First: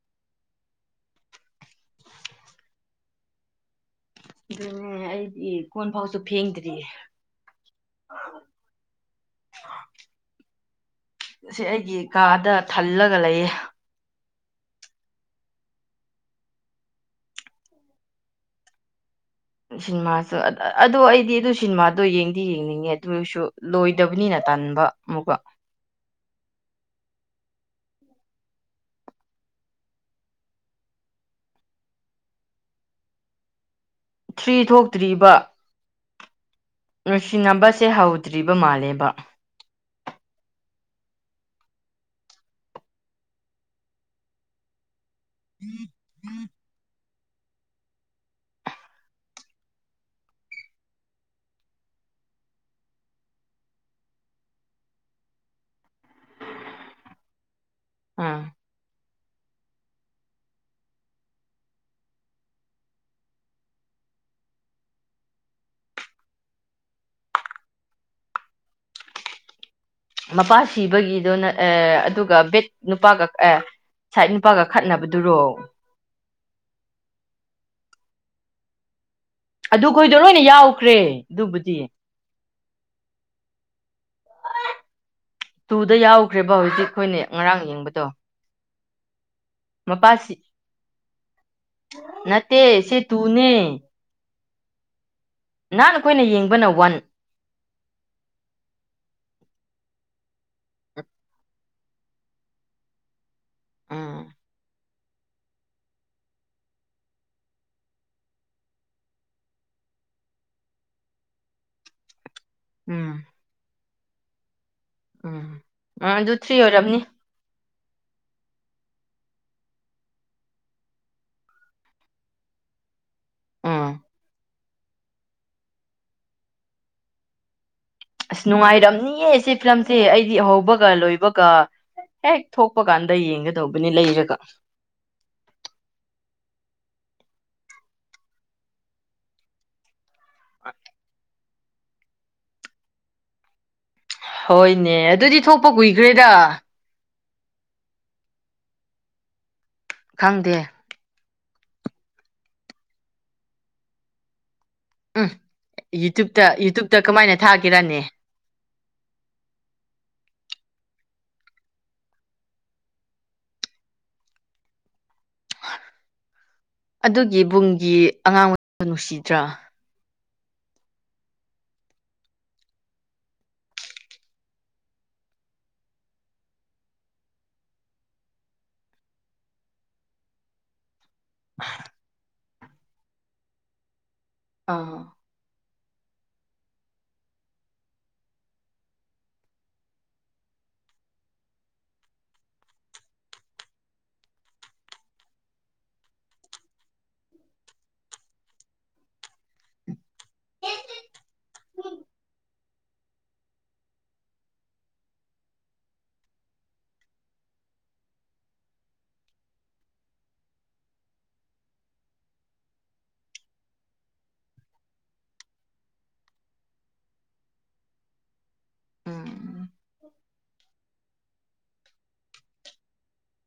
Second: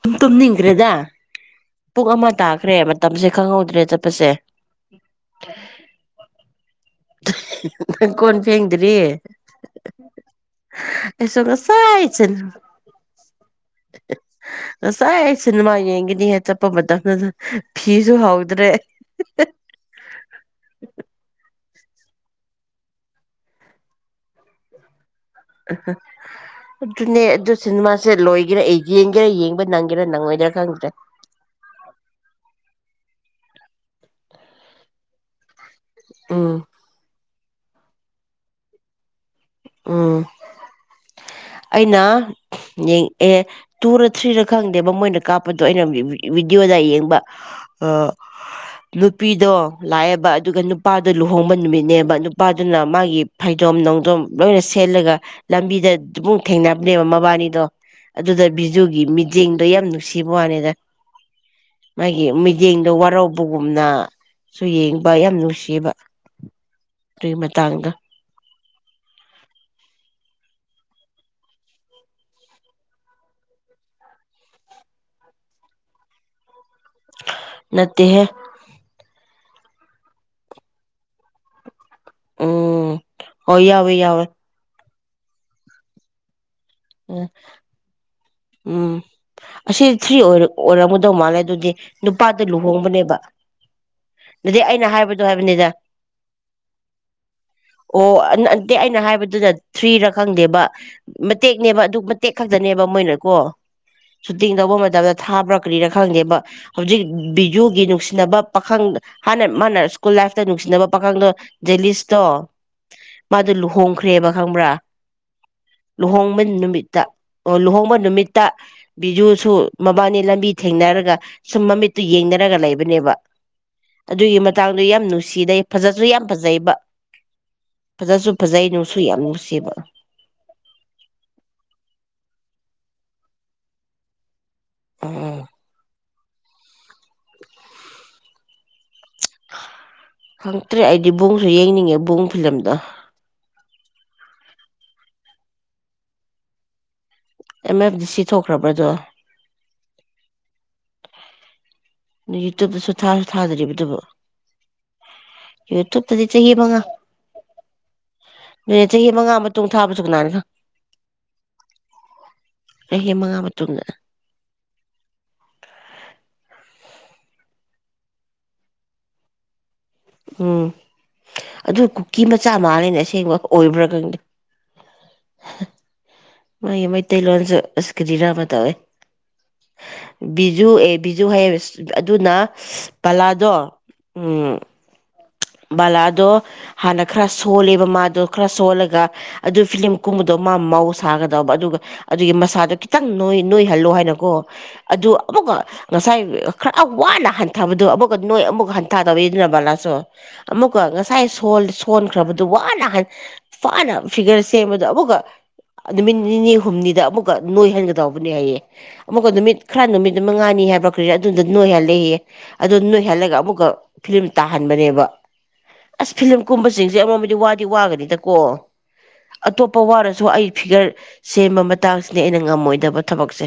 ꯇꯨꯝ ꯇꯨꯝꯅꯤꯡꯒ꯭ꯔꯦꯗ ꯄꯨꯡ ꯑꯃ ꯇꯥꯈ꯭ꯔꯦ ꯃꯇꯝꯁꯦ ꯈꯪꯍꯧꯗ꯭ꯔꯦ ꯆꯠ ꯑꯗꯨꯅꯦ ꯑꯩꯗꯤ ꯀꯣꯟ ꯐꯥꯎꯁꯨ ꯐꯦꯡꯗ꯭ꯔꯤꯌꯦ ꯍ ꯍ ꯅꯪ ꯀꯣꯟ ꯐꯦꯡꯗ꯭ꯔꯤ ꯍꯍ ꯑꯩꯁꯨ ꯁꯤ ꯑꯩꯒꯤ ꯉꯁꯥꯏ ꯏꯆꯟꯅ ꯀꯥꯗ ꯊꯜꯂꯒ ꯂꯩꯌꯦ ꯑꯁ ꯉꯁꯥꯏ ꯁꯤꯅꯦꯃꯥ ꯌꯦꯡꯒꯅꯤ ꯍꯦ ꯆꯠꯄ ꯃꯇꯝꯗꯨꯗ ꯐꯤꯁꯨ ꯍꯧꯗ꯭ꯔꯦ ꯁꯤꯅꯦꯃꯥꯁꯨ ꯑꯠ ꯑ ꯑꯗꯣ ꯑꯩꯗꯤ ꯑꯗꯨ ꯁꯤꯅꯦꯃꯥ ꯗꯣ ꯌꯦꯡꯗꯤ ꯌꯦꯡꯅꯤꯡꯉꯦ ꯑꯗꯨꯏꯁꯨ ꯂꯣꯏꯗꯕꯅꯤꯅ ꯇꯟꯕ ꯑꯃꯨꯛꯀ ꯑ ꯍ ꯑꯗꯨꯅꯦ ꯑꯗꯨ ꯁꯤꯅꯦꯃꯥꯁꯦ ꯂꯣꯏꯒꯦꯔꯥ ꯑꯩ ꯌꯦꯡꯒꯦꯔꯥ ꯌꯦꯡꯕ ꯅꯪꯒꯦꯔꯥ ꯅꯪꯉꯣꯏꯗꯔꯥ ꯈꯪꯗ꯭ꯔꯦ ꯊ꯭ꯔꯤ ꯊꯣꯛꯇ꯭ꯔꯤꯕ ꯎꯝ ꯅꯨꯡꯁꯤꯅꯕꯁꯦ ꯍꯧꯗ꯭ꯔꯤꯕ ꯃꯥꯜꯂꯦꯕ ꯎꯝ ꯑꯩꯅ ꯌꯦꯡ ꯑꯦ ꯇꯨꯔꯥ ꯊ꯭ꯔꯤꯔꯥ ꯈꯪꯗꯦꯕ ꯃꯣꯏꯅ ꯀꯥꯞꯄꯗꯣ ꯑꯩꯅ ꯔꯤ ꯕꯤ ꯕꯤꯗꯤ꯭ꯌꯣꯗ ꯌꯦꯡꯕ ꯍ ꯑ ꯍꯍ ꯅꯨꯄꯤꯗꯣ ꯂꯥꯛꯑꯦꯕ ꯑꯗꯨꯒ ꯅꯨꯄꯥꯗꯣ ꯂꯨꯍꯣꯡꯕ ꯅꯨꯃꯤꯠꯅꯦꯕ ꯅꯨꯄꯥꯗꯨꯅ ꯃꯥꯒꯤ ꯐꯩꯖꯣꯝ ꯅꯣꯡꯖꯣꯝ ꯂꯣꯏꯅ ꯁꯦꯠꯂꯒ ꯂꯝꯕꯤꯗ ꯑꯗꯨꯃꯨꯛ ꯊꯦꯡꯅꯕꯅꯦꯕ ꯃꯕꯥꯅꯤꯗꯣ ꯎꯝ ꯑꯗꯨꯗ ꯕꯤꯖꯨꯒꯤ ꯃꯤ ꯌꯦꯡꯗꯣ ꯌꯥꯝ ꯅꯨꯡꯁꯤꯕ ꯋꯥꯅꯤꯗ ꯃꯥꯒꯤ ꯃꯤꯠꯌꯦꯡꯗꯣ ꯋꯥꯔꯧꯕꯒꯨꯝꯅ ꯁꯨ ꯌꯦꯡꯕ ꯌꯥꯝ ꯅꯨꯡꯁꯤꯕ ꯇ꯭ꯔꯤ ꯃꯇꯥꯡꯗꯣ ꯃꯄꯥ ꯁꯤꯕꯒꯤꯗꯣꯅ ꯑꯦ ꯑꯗꯨꯒ ꯕꯦꯠ ꯅꯨꯄꯥꯒ ꯑꯦ ꯁꯥꯏꯠ ꯅꯨꯄꯥꯒ ꯈꯠꯅꯕꯗꯨꯔꯣ ꯅꯠꯇꯦꯍꯦ ꯑꯗꯨꯈꯣꯏꯗꯣ ꯂꯣꯏꯅ ꯌꯥꯎꯈ꯭ꯔꯦ ꯑꯗꯨꯕꯨꯗꯤ ꯎꯝ ꯍꯣꯏ ꯌꯥꯎꯋꯤ ꯌꯥꯎꯋꯤ ꯇꯨꯗ ꯌꯥꯎꯈ꯭ꯔꯦ ꯕ ꯍꯧꯖꯤꯛ ꯈꯣꯏꯅ ꯎꯝ ꯉꯔꯥꯡ ꯌꯦꯡꯕꯗꯣ ꯎꯝ ꯑꯁꯤ ꯊ꯭ꯔꯤ ꯃꯄꯥꯁꯤ ꯑꯣꯏꯔ ꯑꯣꯏꯔꯝꯒꯗꯧ ꯃꯥꯜꯂꯦ ꯑꯗꯨꯗꯤ ꯅꯨꯄꯥꯗꯥ ꯅꯠꯇꯦ ꯁꯤ ꯂꯨꯍꯣꯡꯕꯅꯦꯕ ꯇꯨꯅꯦ ꯑꯗꯨꯗꯩ ꯑꯩꯅ ꯍꯥꯏꯕꯗꯣ ꯍꯥꯏꯕꯅꯤꯗ ꯅꯍꯥꯟ ꯑꯩꯈꯣꯏꯅ ꯌꯦꯡꯕꯅ ꯋꯥꯟ ꯑꯣ ꯑ ꯅꯠ ꯅꯠꯇꯦ ꯑꯩꯅ ꯍꯥꯏꯕꯗꯨꯅ ꯊ꯭ꯔꯤꯔꯥ ꯈꯪꯗꯦꯕ ꯃꯠ ꯇꯦꯛꯅꯦꯕ ꯑꯗꯨ ꯃꯇꯦꯛ ꯈꯛꯇꯅꯦꯕ ꯃꯣꯏꯅꯀꯣ ꯎꯝ ꯁꯨꯇꯤꯡ ꯇꯧꯕ ꯃꯇꯝꯗ ꯊꯥꯕ꯭ꯔꯥ ꯀ꯭ꯔꯤꯔꯥ ꯈꯪꯗꯦꯕ ꯍꯧꯖꯤꯛ ꯕꯤꯖꯨꯒꯤ ꯅꯨꯡꯁꯤꯅꯕ ꯄꯥꯈꯪ ꯍꯥꯟꯅ ꯃꯥꯅ ꯁ꯭ꯀꯨꯜ ꯂꯥꯏꯐꯇ ꯅꯨꯡꯁꯤꯅꯕ ꯄꯥꯈꯪꯗꯣ ꯖꯦꯂꯤꯁꯇꯣ ꯎꯝ ꯃꯥꯗꯨ ꯂꯨꯍꯣꯡ ꯈ꯭ꯔꯦꯕ ꯈꯪꯕ꯭ꯔꯥ ꯎꯝ ꯑꯗꯨ ꯂꯨꯍꯣꯡꯕ ꯊ꯭ꯔꯤ ꯑꯣꯏꯔꯝꯅꯤ ꯅꯨꯃꯤꯠꯇ ꯑꯣ ꯂꯨꯍꯣꯡ ꯍꯣꯡꯕ ꯅꯨꯃꯤꯠꯇ ꯕꯤꯖꯨꯁꯨ ꯃꯕꯥꯅꯤ ꯂꯝꯕꯤ ꯊꯦꯡꯅꯔꯒ ꯁꯨꯝ ꯃꯃꯤꯠꯇꯨ ꯌꯦꯡꯅꯔꯒ ꯂꯩꯕꯅꯦꯕ ꯎꯝ ꯑꯗꯨꯏ ꯃꯇꯥꯡꯗ ꯌꯥꯝ ꯅꯨꯡꯁꯤꯗꯩ ꯐꯖꯁꯨ ꯌꯥꯝ ꯐꯖꯩꯕ ꯐꯖꯁꯨ ꯑꯁ ꯐꯖꯩ ꯅꯨꯡꯁꯨ ꯌꯥꯝ ꯅꯨꯡꯉꯥꯏꯔꯝꯅꯤꯌꯦ ꯁꯤ ꯅꯨꯡꯁꯤꯕ ꯐꯤꯂꯝꯁꯦ ꯑꯩꯗꯤ ꯑꯍꯧꯕꯒ ꯂꯣꯏꯕ ꯀꯥ ꯍꯦꯛ ꯊꯣꯛꯄ ꯀꯥꯟꯗ ꯌꯦꯡꯒꯗꯧꯕꯅꯤ ꯂꯩꯔꯒ ꯎꯝ ꯈꯪꯇ꯭ꯔꯦ ꯑꯩꯗꯤ ꯕꯨꯡꯁꯨ ꯌꯦꯡꯅꯤꯡꯉꯦ ꯕꯨꯡ ꯐꯤꯂꯝꯗꯣ ꯍꯣꯏꯅꯦ ꯑꯗꯨꯗꯤ ꯊꯣꯛꯄ ꯀꯨꯏꯈ꯭ꯔꯦꯗ ꯑꯦꯝ ꯑꯦꯐ ꯗꯤ ꯁꯤ ꯊꯣꯛꯈ꯭ꯔꯕ꯭ꯔꯗꯣ ꯈꯪꯗꯦ ꯌꯨꯇꯨꯕꯇꯁꯨ ꯊꯁꯨ ꯊꯥꯗ꯭ꯔꯤꯕꯗꯨꯕꯨ ꯎꯝ ꯌꯨꯇꯨꯕꯇꯗꯤ ꯌꯨꯇ꯭ꯌꯨꯕꯇ ꯆꯍꯤ ꯃꯉꯥ ꯌꯨꯇ꯭ꯌꯨꯕꯇ ꯀꯃꯥꯏꯅ ꯊꯥꯒꯦꯔꯅꯦ ꯑꯗꯨ ꯆꯍꯤ ꯃꯉꯥ ꯃꯇꯨꯡ ꯊꯥꯕꯁꯨ ꯀꯅꯥꯅ ꯆꯍꯤ ꯃꯉꯥ ꯃꯇꯨꯡꯗ ꯑꯗꯨꯒꯤꯕꯨꯡꯒꯤ ꯑꯉꯥꯡ ꯅꯨꯡꯁꯤꯗ꯭ꯔꯥ ꯎꯝ ꯑꯗꯨ ꯀꯨꯀꯤ ꯃꯆꯥ ꯃꯜꯂꯤꯅꯦ ꯑꯁꯦꯡꯕ ꯑꯣꯏꯕ꯭ꯔꯥ ꯈꯪꯗꯦ ꯅꯣꯏꯒꯤ ꯃꯩꯇꯩ ꯂꯣꯟꯁꯨ ꯑꯁ ꯀꯤꯔꯤꯔ ꯑꯃ ꯇꯧꯑꯦ ꯕꯤꯖꯨ ꯑꯦ ꯕꯤꯖꯨ ꯍꯩꯌꯦ ꯑꯗꯨꯅ ꯕꯥꯂꯥꯗꯣ ꯑꯥ ꯕꯥꯂꯥꯗꯣ ꯍꯥꯟꯅ ꯈꯔ ꯁꯣꯜꯂꯦꯕ ꯃꯥꯗꯣ ꯈꯔ ꯁꯣꯜꯂꯒ ꯑꯗꯨ ꯐꯤꯂꯝ ꯀꯨꯝꯕꯗꯣ ꯃꯥ ꯃꯧ ꯁꯥꯒꯗꯧꯕ ꯑꯗꯨꯒ ꯑꯗꯨꯒꯤ ꯃꯁꯥꯗꯣ ꯈꯤꯇꯪ ꯅꯣꯏ ꯅꯣꯏꯍꯜꯂꯣ ꯍꯥꯏꯅꯀꯣ ꯑꯗꯨ ꯑꯃꯨꯛꯀ ꯉꯁꯥꯏ ꯈꯔ ꯋꯥꯅ ꯍꯟꯊꯕꯗꯣ ꯑꯃꯨꯛꯀ ꯅꯣꯏ ꯑꯃꯨꯛꯀ ꯍꯟꯊꯗ ꯇꯧꯏꯗꯅ ꯕꯥꯂꯥꯁꯨ ꯑꯃꯨꯛꯀ ꯉꯁꯥꯏ ꯁꯣꯟꯈ꯭ꯔꯕꯗꯨ ꯋꯥꯅ ꯐꯥꯅ ꯐꯤꯒꯔ ꯁꯦꯝꯕꯗꯣ ꯑꯃꯨꯛꯀ ꯅꯨꯃꯤꯠ ꯅꯤꯅꯤ ꯍꯨꯝꯅꯤꯗ ꯑꯃꯨꯛꯀ ꯅꯣꯏꯍꯟꯒꯗꯧꯕꯅꯦ ꯍꯥꯏꯌꯦ ꯑꯃꯨꯛꯀ ꯅꯨꯃꯤꯠ ꯈꯔ ꯅꯨꯃꯤꯠ ꯃꯉꯥꯅꯤ ꯍꯏꯕꯔꯥ ꯀꯔꯤꯔꯥ ꯑꯗꯨꯗ ꯅꯣꯏꯍꯜꯂꯦꯌꯦ ꯑꯗꯨꯗꯣ ꯅꯣꯏꯍꯜꯂꯒ ꯑꯃꯨꯛꯀ ꯐꯤꯂꯝ ꯇꯥꯍꯟꯕꯅꯦꯕ ꯑꯁ ꯐꯤꯂꯝ ꯀꯨꯝꯕꯁꯤꯡꯁꯦ ꯑꯃꯃꯗꯤ ꯋꯥꯗꯤ ꯋꯥꯒꯅꯤꯗꯀꯣ ꯎꯝ ꯑꯇꯣꯞꯄ ꯋꯥꯔꯁꯨ ꯑꯩ ꯐꯤꯒꯔ ꯁꯦꯝꯕ ꯃꯇꯥꯡꯁꯤꯅꯦ ꯑꯩꯅ ꯉꯝꯃꯣꯏꯗꯕ ꯊꯕꯛꯁꯦ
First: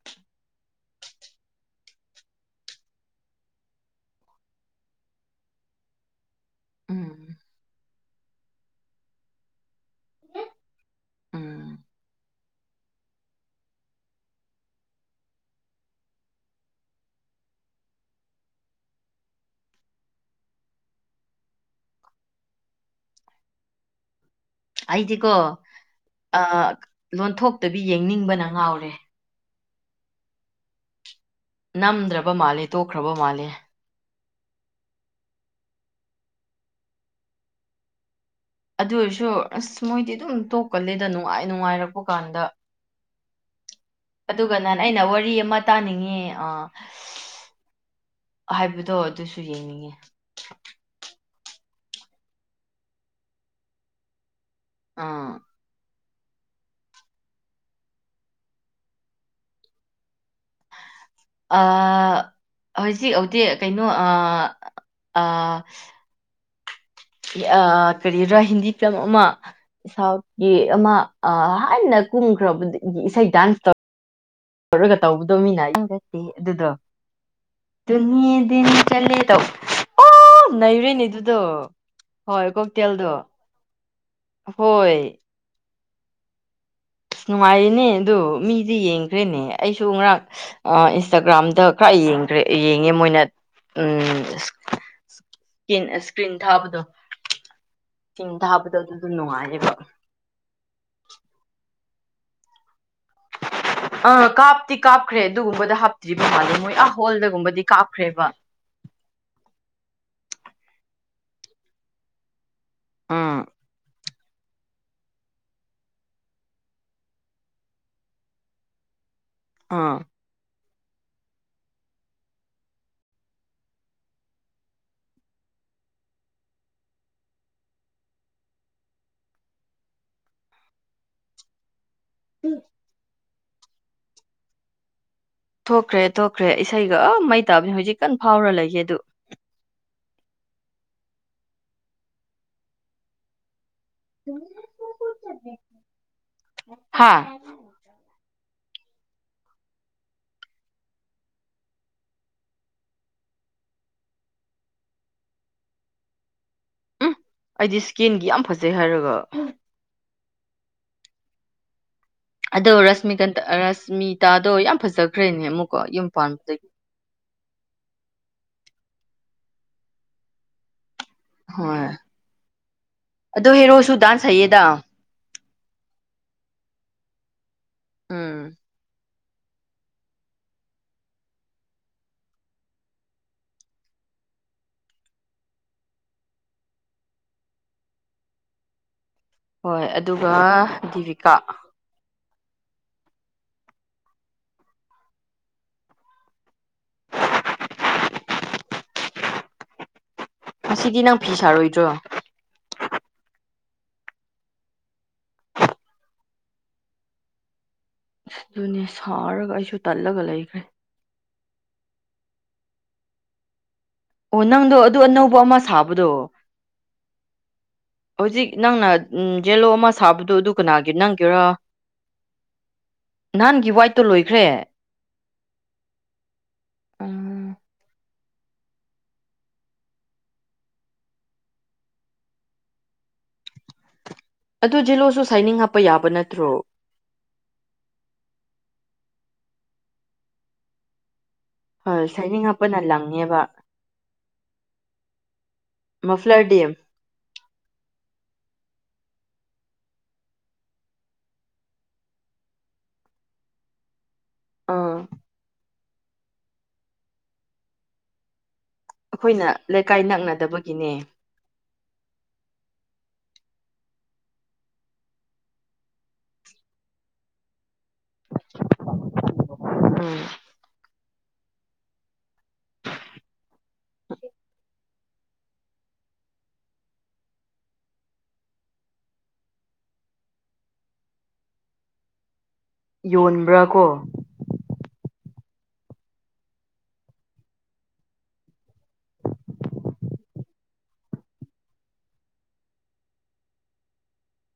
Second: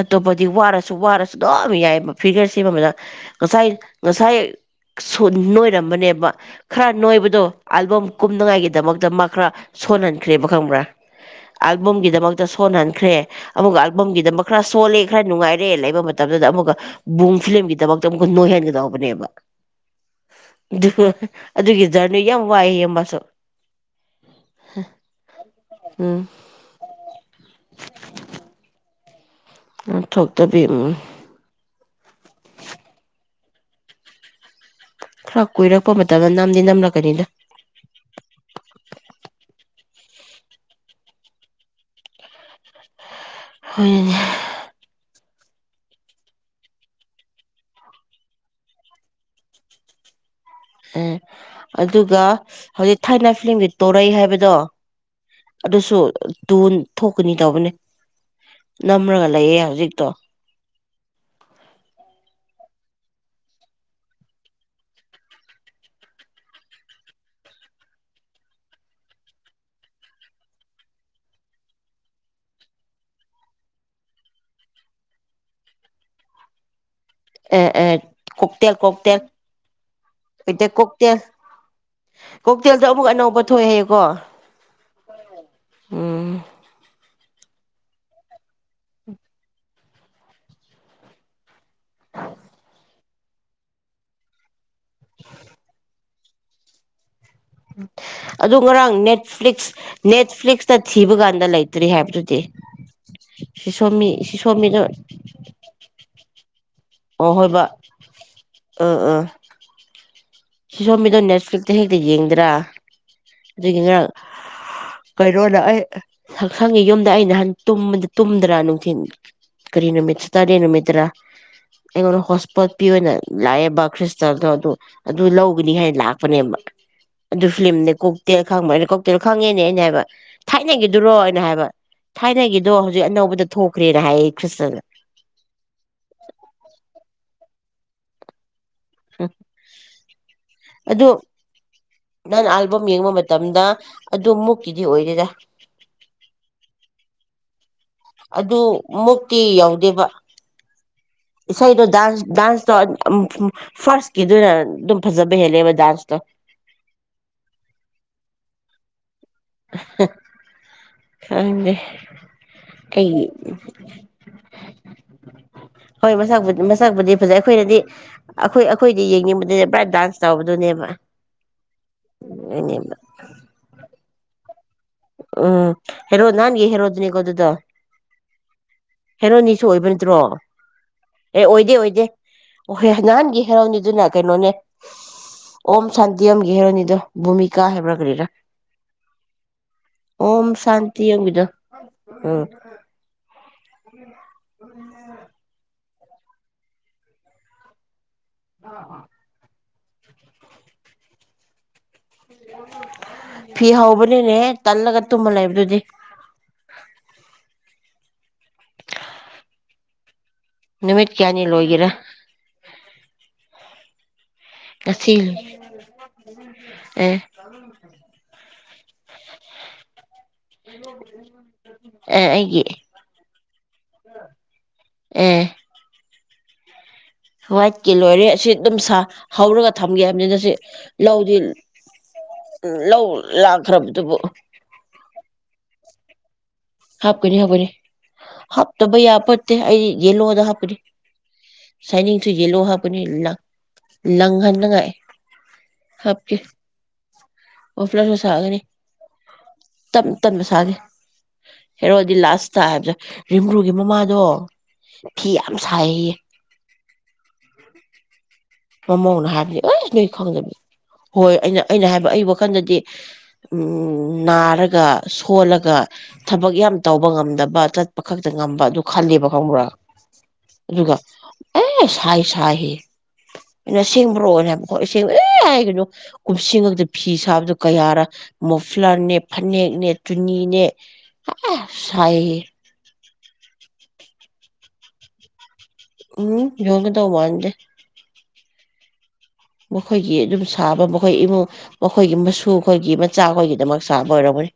ꯑꯇꯣꯞꯄꯗꯤ ꯋꯥꯔꯁꯨ ꯋꯥꯔꯁꯨ ꯑꯗꯨꯝ ꯌꯥꯏꯑꯦꯕ ꯐꯤꯒꯔ ꯁꯦꯝꯕ ꯃꯇꯥꯡ ꯉꯁꯥꯏ ꯉꯁꯥꯏ ꯅꯣꯏꯔꯝꯕꯅꯦꯕ ꯈꯔ ꯎꯝ ꯅꯣꯏꯕꯗꯣ ꯑꯜꯕꯝ ꯀꯨꯝꯅꯉꯥꯏꯒꯤꯗꯃꯛꯇ ꯃꯥ ꯈꯔ ꯁꯣꯟꯍꯟꯈ꯭ꯔꯦꯕ ꯈꯪꯕ꯭ꯔꯥ ꯎꯝ ꯑꯜꯕꯝꯒꯤꯗꯃꯛꯇ ꯁꯣꯟꯍꯟꯈ꯭ꯔꯦ ꯑꯃꯨꯛꯀ ꯑꯜꯕꯝꯒꯤꯗꯃꯛ ꯈꯔ ꯁꯣꯜꯂꯦ ꯈꯔ ꯅꯨꯡꯉꯥꯏꯔꯦ ꯂꯩꯕ ꯃꯇꯝꯗꯨꯗ ꯑꯃꯨꯛꯀ ꯕꯨꯡ ꯐꯤꯂꯝꯒꯤꯗꯃꯛꯇ ꯑꯃꯨꯛ ꯅꯣꯏꯍꯟꯒꯗꯧꯕꯅꯦꯕ [unintelligible] ꯖꯔꯅꯤ ꯌꯥꯝ ꯋꯥꯏꯑꯦ ꯃꯥꯁꯨ ꯑꯩꯗꯤꯀꯣ ꯎꯝ ꯂꯣꯟꯊꯣꯛꯇꯕꯤ ꯌꯦꯡꯅꯤꯡꯕꯅ ꯉꯥꯎꯔꯦ ꯂꯣꯟꯊꯣꯛꯇꯕꯤ ꯅꯝꯗ꯭ꯔꯕ ꯃꯥꯜꯂꯦ ꯇꯣꯛꯈ꯭ꯔꯕ ꯃꯥꯜꯂꯦ ꯈꯔ ꯀꯨꯏꯔꯛꯄ ꯃꯇꯝꯗ ꯅꯝꯗꯤ ꯅꯝꯂꯛꯀꯅꯤꯗ ꯑꯗꯨ ꯑꯣꯏꯔꯁꯨ ꯑꯁ ꯃꯣꯏꯗꯤ ꯑꯗꯨꯝ ꯇꯣꯛꯀꯂꯦꯗ ꯅꯨꯡꯉꯥꯏ ꯅꯨꯡꯉꯥꯏꯔꯛꯄ ꯀꯥꯟꯗ ꯍꯣꯏꯅꯦ ꯑꯗꯨꯒ ꯅꯥꯟ ꯑꯩꯅ ꯋꯥꯔꯤ ꯑꯃ ꯇꯥꯅꯤꯡꯉꯦ ꯑ ꯍꯥꯏꯕꯗꯣ ꯑꯗꯨꯁꯨ ꯌꯦꯡꯅꯤꯡꯉꯦ ꯑꯥ ꯑꯗꯨꯒ ꯍꯧꯖꯤꯛ ꯊꯥꯏꯅ ꯐꯤꯂꯝꯒꯤ ꯇꯣꯔꯩ ꯍꯥꯏꯕꯗꯣ ꯑꯥ ꯑꯗꯨꯁꯨ ꯇꯨꯟ ꯊꯣꯛꯀꯅꯤ ꯇꯧꯕꯅꯦ ꯅꯝꯔꯒ ꯂꯩꯌꯦ ꯍꯧꯖꯤꯛꯇꯣ ꯑꯥ ꯍꯧꯖꯤꯛ ꯑꯧꯗꯤ ꯀꯩꯅꯣ ꯑꯥ ꯑꯥ ꯀꯔꯤꯔꯥ ꯍꯤꯟꯗꯤ ꯐꯤꯂꯝ ꯑꯃ ꯁꯥꯎꯠꯒꯤ ꯑꯃ ꯍꯥꯟꯅ ꯀꯨꯝꯈ꯭ꯔꯕ ꯏꯁꯩ ꯗꯥꯟꯁ ꯇꯧ ꯇꯧꯕꯗꯣ ꯃꯤꯅ [unintelligible] ꯑꯗꯨꯗꯣ ꯑꯦ ꯑꯦ ꯀꯣꯛꯇꯦꯜ [unintelligible] ꯆꯠꯂꯦ ꯀꯣꯛꯇꯦꯜ ꯇꯧ ꯑꯣ ꯀꯩꯇꯦꯜ ꯅꯩꯔꯦꯅꯦ ꯀꯣꯛꯇꯦꯜ ꯑꯗꯨꯗꯣ ꯍꯣꯏ ꯑꯃꯨꯛ ꯀꯣꯛꯇꯦꯜꯗꯣ ꯑꯅꯧꯕ ꯊꯣꯛꯑꯦ ꯍꯥꯏꯌꯦꯀꯣ ꯍꯣꯏ ꯎꯝ ꯅꯨꯡꯉꯥꯏꯔꯤꯅꯦ ꯑꯗꯣ ꯃꯤꯗꯤ ꯌꯦꯡꯈ꯭ꯔꯦꯅꯦ ꯑꯩꯁꯨ ꯉꯔꯥꯡ ꯏꯟꯁꯇꯥꯒ꯭ꯔꯥꯝꯗ ꯈꯔ ꯌꯦꯡꯈ꯭ꯔꯦ ꯌꯦꯡꯉꯦ ꯃꯣꯏꯅ ꯎꯝ [unintelligible] ꯏꯁꯀ꯭ꯔꯤꯟ ꯊꯥꯕꯗꯣ ꯏꯁꯀ꯭ꯔꯤꯟ ꯑꯗꯨ ꯊꯥꯕꯗꯣ ꯉꯔꯥꯡ ꯑꯗꯨꯗꯣ ꯅꯨꯡꯉꯥꯏꯌꯦꯕ ꯅꯦꯠꯐ꯭ꯂꯤꯛꯁ ꯅꯦꯠꯐ꯭ꯂꯤꯛꯁꯇ ꯊꯤꯕ ꯀꯥꯟꯗ ꯂꯩꯇ ꯇ꯭ꯔꯤ ꯍꯥꯏꯕꯗꯨꯗꯤ ꯁꯤꯁꯣꯝꯕꯤ ꯑꯥ ꯀꯥꯞꯇꯤ ꯁꯤꯁꯣꯝꯕꯤꯗꯣ ꯀꯥꯞꯈ꯭ꯔꯦ ꯑꯗꯨꯒꯨꯝꯕꯗ ꯍꯥꯞꯇ꯭ꯔꯤꯕ ꯐꯣꯏ [unintelligible] ꯑꯣ ꯍꯣꯜꯗꯒꯨꯝꯕꯗꯤ ꯍꯣꯏꯕ ꯀꯥꯞꯈ꯭ꯔꯦꯕ ꯁꯤ ꯁꯣꯝ ꯃꯤꯗꯣ ꯅꯦꯠꯐ꯭ꯂꯤꯛꯇ ꯍꯦꯛꯇ ꯌꯦꯡꯗ꯭ꯔꯥ ꯎꯝ [unintelligible] ꯀꯩꯅꯣꯅ ꯑꯩ ꯁꯛꯁꯪꯉꯤ ꯌꯨꯝꯗ ꯑ ꯅꯍꯥꯟ ꯇꯨꯝꯕꯗ ꯇꯨꯝꯗ꯭ꯔꯥ ꯅꯨꯡꯊꯤꯜ ꯀꯔꯤ ꯑꯥ ꯅꯃꯤꯠ ꯁꯇꯔꯗꯦ ꯅꯨꯃꯤꯠ ꯭ꯇ꯭ꯔꯥ ꯑꯩꯉꯣꯟꯗ ꯍꯣꯁꯄꯣꯠ ꯄꯤ ꯑꯣꯏꯅ ꯂꯥꯛꯑꯦꯕ ꯈ꯭ꯔꯤꯁꯇꯦꯜꯗꯣ ꯑꯗꯨ ꯑꯗꯨ ꯂꯧꯒꯅꯤ ꯍꯥꯏꯅ ꯂꯥꯛꯄꯅꯦꯕ ꯑꯗꯨ ꯐꯤꯂꯝꯅꯦ ꯀꯣꯛꯇꯦꯜ ꯈꯪꯕ ꯑꯩꯅ ꯀꯣꯛꯇꯦꯜ ꯈꯪꯉꯦꯅꯦ ꯑꯩꯅ ꯍꯥꯏꯕ ꯊꯥꯏꯅꯒꯤꯗꯨꯔꯣ ꯑꯩꯅ ꯍꯥꯏꯕ ꯊꯥꯏꯅꯒꯤꯗꯣ ꯍꯧꯖꯤꯛ ꯑꯅꯧꯕꯗ ꯊꯣꯛꯈ꯭ꯔꯦꯅ ꯍꯥꯢꯌꯦ ꯈ꯭ꯔꯤꯁꯇꯅ ꯊꯣꯛꯈ꯭ꯔꯦ ꯊꯣꯛꯈ꯭ꯔꯦ ꯏꯁꯩꯒ ꯑ ꯃꯩ ꯇꯥꯕꯅꯤ ꯍꯧꯖꯤꯛ ꯀꯟ ꯐꯥꯎꯔ ꯂꯩꯒꯦ ꯍ [unintelligible] ꯑꯗꯣ ꯅꯪ ꯑꯜꯕꯝ ꯌꯦꯡꯕ ꯃꯇꯝꯗ ꯑꯗꯨ ꯃꯨꯛꯀꯤꯗꯤ ꯑꯣꯏꯗꯦꯗ ꯍꯥꯥ ꯑꯗꯨ ꯃꯨꯛꯇꯤ ꯌꯥꯎꯗꯦꯕ ꯏꯁꯩꯗꯣ ꯗꯥꯟꯁ ꯗꯥꯟꯁꯇꯣ ꯐꯥꯔꯁꯀꯤꯗꯨ ꯑꯗꯨꯝ ꯐꯖꯕ ꯍꯦꯜꯂꯦꯕ ꯗꯥꯟꯁꯇꯣ ꯎꯝ ꯑꯩꯗꯤ ꯏꯁꯀꯤꯟꯒꯤ ꯌꯥꯝ ꯐꯖꯩ ꯍꯥꯏꯔꯒ ꯈꯪꯗ ꯑꯗꯣ ꯔꯁꯃꯤꯀꯟ ꯔꯁꯃꯤꯇꯥꯗꯣ ꯌꯥꯝ ꯐꯖꯈ꯭ꯔꯦꯅꯦ ꯑꯃꯨꯛꯀ ꯌꯨꯝ ꯍꯣꯏ ꯃꯁꯛꯄꯨꯗꯤ ꯄꯥꯟꯕꯗꯒꯤ ꯃꯁꯛꯄꯨꯗꯤ ꯐꯖꯩ ꯑꯩꯈꯣꯏꯅꯗꯤ ꯑꯩꯈꯣꯏ ꯑꯩꯈꯣꯏꯗꯤ ꯌꯦꯡꯅꯤꯡꯕꯗꯨꯅꯦ ꯕꯔꯥꯠ ꯗꯥꯟꯁ ꯇꯧꯕꯗꯨꯅꯦꯕ ꯍꯣꯏ ꯑꯗꯨꯅꯦꯕ ꯑꯗꯨ ꯍꯔꯣꯁꯨ ꯗꯥꯁꯇ ꯍꯥꯏꯌꯦ ꯗ ꯎꯝ ꯍꯔꯣ ꯅꯥꯟꯒꯤ ꯍꯦꯔꯣꯗꯨꯅꯤꯀꯣꯗꯨꯗꯣ ꯎꯝ ꯍꯦꯔꯣꯅꯤꯁꯨ ꯑꯣꯏꯕ ꯅꯠꯇ꯭ꯔꯣ ꯑꯦ ꯑꯣꯏꯗꯦ ꯑꯣꯏꯗꯦ ꯑꯣꯍꯣꯏ ꯅꯍꯥꯟꯒꯤ ꯍꯦꯔꯣꯅꯤꯗꯨꯅ ꯀꯩꯅꯣꯅꯦ ꯑꯣꯝ ꯁꯥꯟꯇꯤ ꯑꯣꯝꯒꯤ ꯍꯦꯔꯣꯅꯤꯗꯣ ꯚꯨꯃꯤꯀꯥ ꯍꯥꯏꯕ꯭ꯔꯥ ꯀꯔꯤꯔꯥ ꯍꯣꯏ ꯑꯗꯨꯒ ꯑꯣꯝ ꯗꯤꯕꯤꯀꯥ ꯁꯥꯟꯇꯤꯌꯝꯒꯤꯗꯣ ꯎꯝ ꯎ [unintelligible] ꯑ ꯍ ꯉꯁꯤꯗꯤ ꯅꯪ ꯐꯤ ꯁꯥꯔꯣꯏꯗ꯭ꯔꯣ ꯐꯤ ꯍꯧꯕꯅꯤꯅꯦ ꯇꯜꯂꯒ ꯇꯨꯝꯃ ꯂꯩꯕꯗꯨꯗꯤ ꯑꯗꯨꯅꯦ ꯁꯥꯔꯒ ꯑꯩꯁꯨ ꯇꯜꯂꯒ ꯂꯩꯈ꯭ꯔꯦ ꯅꯨꯃꯤꯠ ꯀꯌꯥꯅꯤ ꯂꯣꯏꯣꯏꯒꯔꯥ ꯑꯣ ꯅꯪꯗꯣ ꯑꯗꯨ ꯑꯅꯧꯕ ꯑꯃ ꯁꯥꯕꯗꯣ ꯑꯦ ꯍꯧꯖꯤꯛ ꯅꯪꯅ ꯖꯦꯜꯂꯣ ꯑꯃ ꯁꯥꯕ ꯑꯗꯨ ꯑꯗꯨ ꯀꯅꯥꯒꯤ ꯅꯪꯒꯦꯔ ꯑꯦ ꯑꯩꯒꯤ ꯅꯍꯥꯟꯒꯤ ꯋꯥꯏꯠꯇ ꯂꯣꯏꯈ꯭ꯔꯦ ꯑꯝ ꯍꯏꯠꯀꯤ ꯂꯣꯏꯔꯦ ꯑꯁꯤ ꯑꯗꯨꯝ ꯁꯥ ꯍꯧꯔꯒ ꯊꯝꯒꯦ ꯍꯥꯏꯕꯅꯤꯅ ꯁꯤ ꯂꯧꯗꯤ ꯎ ꯂꯧ ꯂꯥꯛꯈ꯭ꯔꯕꯗꯨꯕꯨ ꯑꯗꯨ ꯖꯤꯜꯂꯣꯁꯨ ꯁꯥꯏꯅꯤꯡ ꯍꯥꯞꯄ ꯌꯥꯕ ꯅꯠꯇ꯭ꯔꯣ ꯍꯥꯞꯀꯅꯤ ꯍꯥꯞꯄꯅꯤ ꯍꯥꯞꯇꯕ ꯌꯥ ꯐꯠꯇꯦ ꯑꯩ ꯌꯦꯜꯂꯣꯗ ꯍꯥꯞꯀꯅꯤ ꯍꯣꯏ ꯁꯥꯏꯅꯤꯡꯁꯨ ꯁꯥꯏꯅꯤꯡ ꯌꯦꯂꯣ ꯍꯥꯞꯄꯅ ꯍꯥꯞꯄꯅꯤ ꯂꯪ ꯂꯪꯉꯦꯕ ꯂꯪꯍꯟꯟꯅꯉꯥꯏ ꯍꯥꯞꯀꯦ ꯃꯐ꯭ꯂꯔꯗꯤ ꯑꯣꯐ꯭ꯂꯥꯁꯨ ꯁꯥꯒꯅꯤ ꯇꯝꯅ ꯁꯥꯒꯦ ꯍꯦꯔꯣꯗꯤ ꯂꯥꯁꯇ ꯍꯥꯏꯕꯁꯦ ꯔꯤꯝ꯭ꯔꯨꯒꯤ ꯃꯃꯥꯗꯣ ꯐꯤ ꯁꯥꯏ ꯃꯃꯧꯅ ꯑꯩꯈꯣꯏꯅ ꯍꯥꯏꯕꯅꯤ ꯑꯁ ꯂꯩꯀꯥꯏ ꯅꯣꯏ ꯈꯪꯖꯕ ꯅꯛꯅꯗꯕꯒꯤꯅꯦ ꯍꯣꯏ ꯑꯩꯅ ꯑꯩꯅ ꯍꯥꯏꯕ ꯑꯩ ꯋꯥꯈꯜꯗꯗꯤ ꯎ ꯅꯥꯔꯒ ꯁꯣꯜꯂꯒ ꯊꯕꯛ ꯌꯥꯝ ꯇꯧꯕ ꯉꯝꯗꯕ ꯄꯈꯛꯇ ꯉꯝꯕ ꯑꯗꯨ ꯈꯜꯂꯦꯕ ꯈꯪꯕꯨꯔꯒ ꯑꯗꯨꯒ ꯑꯦ ꯁꯥꯏ ꯁꯥꯏ ꯍꯦ ꯑꯩꯅ ꯦꯡꯕ꯭ꯔꯣꯅꯦꯕ ꯍꯣꯏ ꯁꯦꯡꯅ ꯑꯦ ꯍꯥꯏꯒꯅꯣ ꯀꯨꯝꯁꯤ ꯉꯛꯇ ꯐꯤ ꯁꯥꯕꯗꯣ ꯀꯌꯥꯔ ꯃꯣꯐ꯭ꯂꯔꯅꯦ ꯐꯅꯦꯛꯅꯦ ꯇꯨꯅꯤꯅꯦ ꯑ ꯁꯥꯏꯌꯦ ꯌꯣꯟꯕ꯭ꯔꯥ ꯀꯣ ꯎꯝ ꯌꯣꯒ ꯇ ꯋꯥꯟꯗꯦ [unintelligible] ꯃꯈꯣꯏꯒꯤ ꯑꯗꯨꯝ ꯁꯥꯕ ꯃꯈꯣꯏ ꯏꯃꯨꯡ ꯃꯈꯣꯏꯒꯤ ꯃꯁꯨ ꯈꯣꯏꯒꯤ ꯃꯆꯥ ꯑꯩꯣꯏꯒꯤꯗꯃꯛ ꯁꯥꯕ ꯑꯣꯏꯔꯒꯅꯤ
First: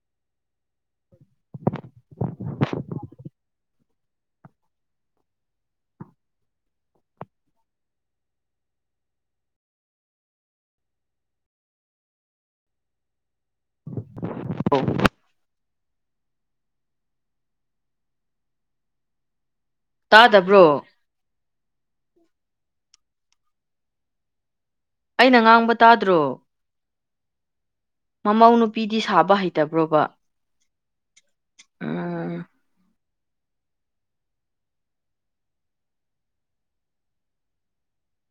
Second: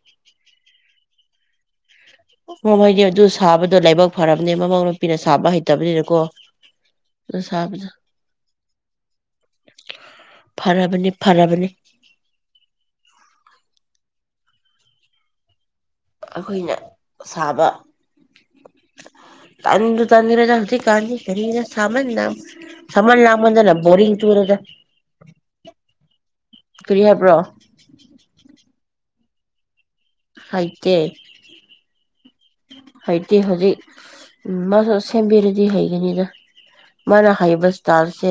ꯃꯃꯩꯗꯤ ꯑꯗꯨ ꯁꯥꯕꯗꯣ ꯂꯥꯏꯕꯛ ꯐꯔꯕꯅꯦ ꯃꯃꯧ ꯅꯨꯄꯤꯅ ꯁꯥꯕ ꯍꯩꯇꯕꯅꯤꯅꯀꯣ ꯑꯗꯨ ꯁꯥꯕꯗꯣ ꯐꯔꯕꯅꯤ ꯐꯔꯕꯅꯤ ꯍ ꯑꯩꯈꯣꯏꯅ ꯁꯥꯕ ꯇꯥꯟꯗ ꯇꯥꯥꯟꯨꯔ ꯇꯥꯗꯕ꯭ꯔꯣ ꯆ ꯀꯥꯟ ꯈꯅ ꯁꯥꯃꯅ ꯅ ꯁꯥꯟ ꯂꯃꯗꯅ ꯣꯔꯤꯡ ꯇꯨꯔꯗ ꯑꯩꯅ ꯉꯥꯡꯕ ꯇꯥꯗ꯭ꯔꯣ ꯀꯔꯤ ꯍꯥꯏꯕ꯭ꯔꯣ ꯃꯃꯧ ꯅꯨꯄꯤ ꯅꯨꯄꯤꯗꯤ ꯁꯥꯕ ꯍꯩꯇꯕ꯭ꯔꯣꯕ ꯍꯥꯏꯀꯦ ꯎꯝ ꯍꯩꯇꯦ ꯍꯧꯖꯤꯛ ꯎ ꯃꯥꯁꯨ ꯁꯦꯝꯕꯤꯔꯗꯤ ꯍꯩꯒꯅꯤꯗ ꯃꯥꯅ ꯍꯩꯕ ꯏꯁꯇꯥꯜꯁꯦ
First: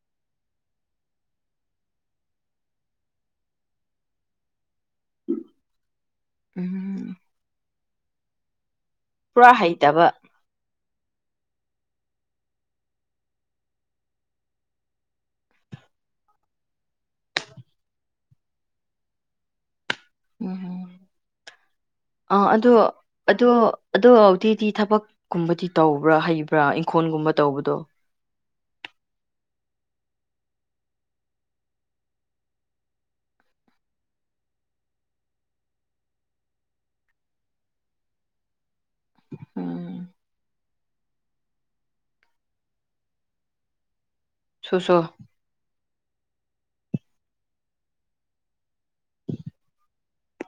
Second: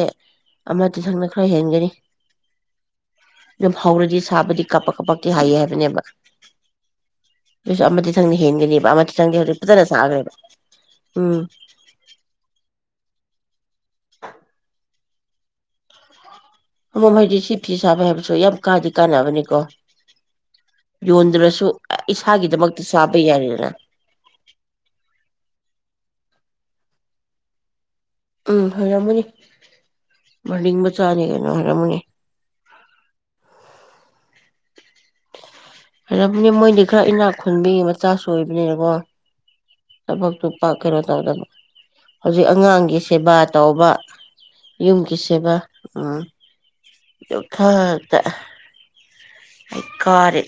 ꯑꯃ ꯇꯊꯪꯅ ꯈꯔ ꯍꯦꯟꯒꯅꯤ ꯑꯗꯨꯝ ꯍꯧꯔꯗꯤ ꯁꯥꯕꯗꯤ ꯀꯄꯛ ꯀꯞꯄꯛꯇꯤ ꯍꯥꯏꯌꯦ ꯍꯥꯏꯕꯅꯦꯕ ꯎꯝ ꯑꯗꯨꯁꯨ ꯑꯃꯗꯤ ꯊꯪꯅ ꯍꯦꯟꯒꯅꯦꯕ [unintelligible] ꯄꯨꯔꯥ ꯐꯖꯅꯥ ꯍꯩꯇꯕ ꯁꯥꯎꯔ‌ꯦꯕꯥ ꯑꯝ ꯑꯃꯃꯝ ꯍꯥꯏꯗꯤ ꯁꯤ ꯐꯤ ꯁꯥꯕ ꯍꯥꯏꯕꯁꯨ ꯌꯥꯝ ꯀꯥꯗꯤ ꯀꯥꯟꯅꯕꯅꯤꯀꯣ ꯎꯝ ꯌꯣꯟꯗ꯭ꯔꯁꯨ ꯑ ꯑꯗꯣ ꯏꯁꯥꯒꯤꯗꯃꯛꯇ ꯁꯥꯕ ꯑꯗꯣ ꯌꯥꯔꯦꯗꯅ ꯑꯗꯣ ꯑꯗꯨꯗꯤꯗꯤ ꯊꯕꯛꯀꯨꯝꯕꯗꯤ ꯇꯧꯕ꯭ꯔꯥ ꯍꯩꯕꯥ ꯄꯨ꯭ꯔꯥ ꯏꯪꯈꯣꯜꯒꯨꯝꯕ ꯇꯧꯕꯗꯣ ꯎꯝ ꯐꯔꯝꯃꯅꯤ ꯃꯔꯤꯡ ꯃꯆꯥꯅꯤ ꯀꯩꯅꯣ ꯍꯥꯏꯔꯝꯃꯅꯤ ꯍꯥꯏꯅꯦ ꯃꯣꯏꯗꯤ ꯈꯔ ꯏꯅꯥꯛ ꯈꯨꯟꯕꯤ ꯃꯆꯥꯁꯨ ꯑꯣꯏꯕꯅꯤꯅꯀꯣ ꯎꯝ [unintelligible] ꯀꯩꯅꯣ ꯇꯧꯗꯅ ꯍꯧꯖꯤꯛ ꯑꯉꯥꯡꯒꯤ ꯁꯦꯕꯥ ꯇꯧꯕ ꯁꯨꯁꯨ ꯌꯨꯝꯒꯤꯁꯦꯕꯥ ꯎ ꯌꯣꯛꯊꯥꯗ ꯑꯩꯀꯥꯔꯦ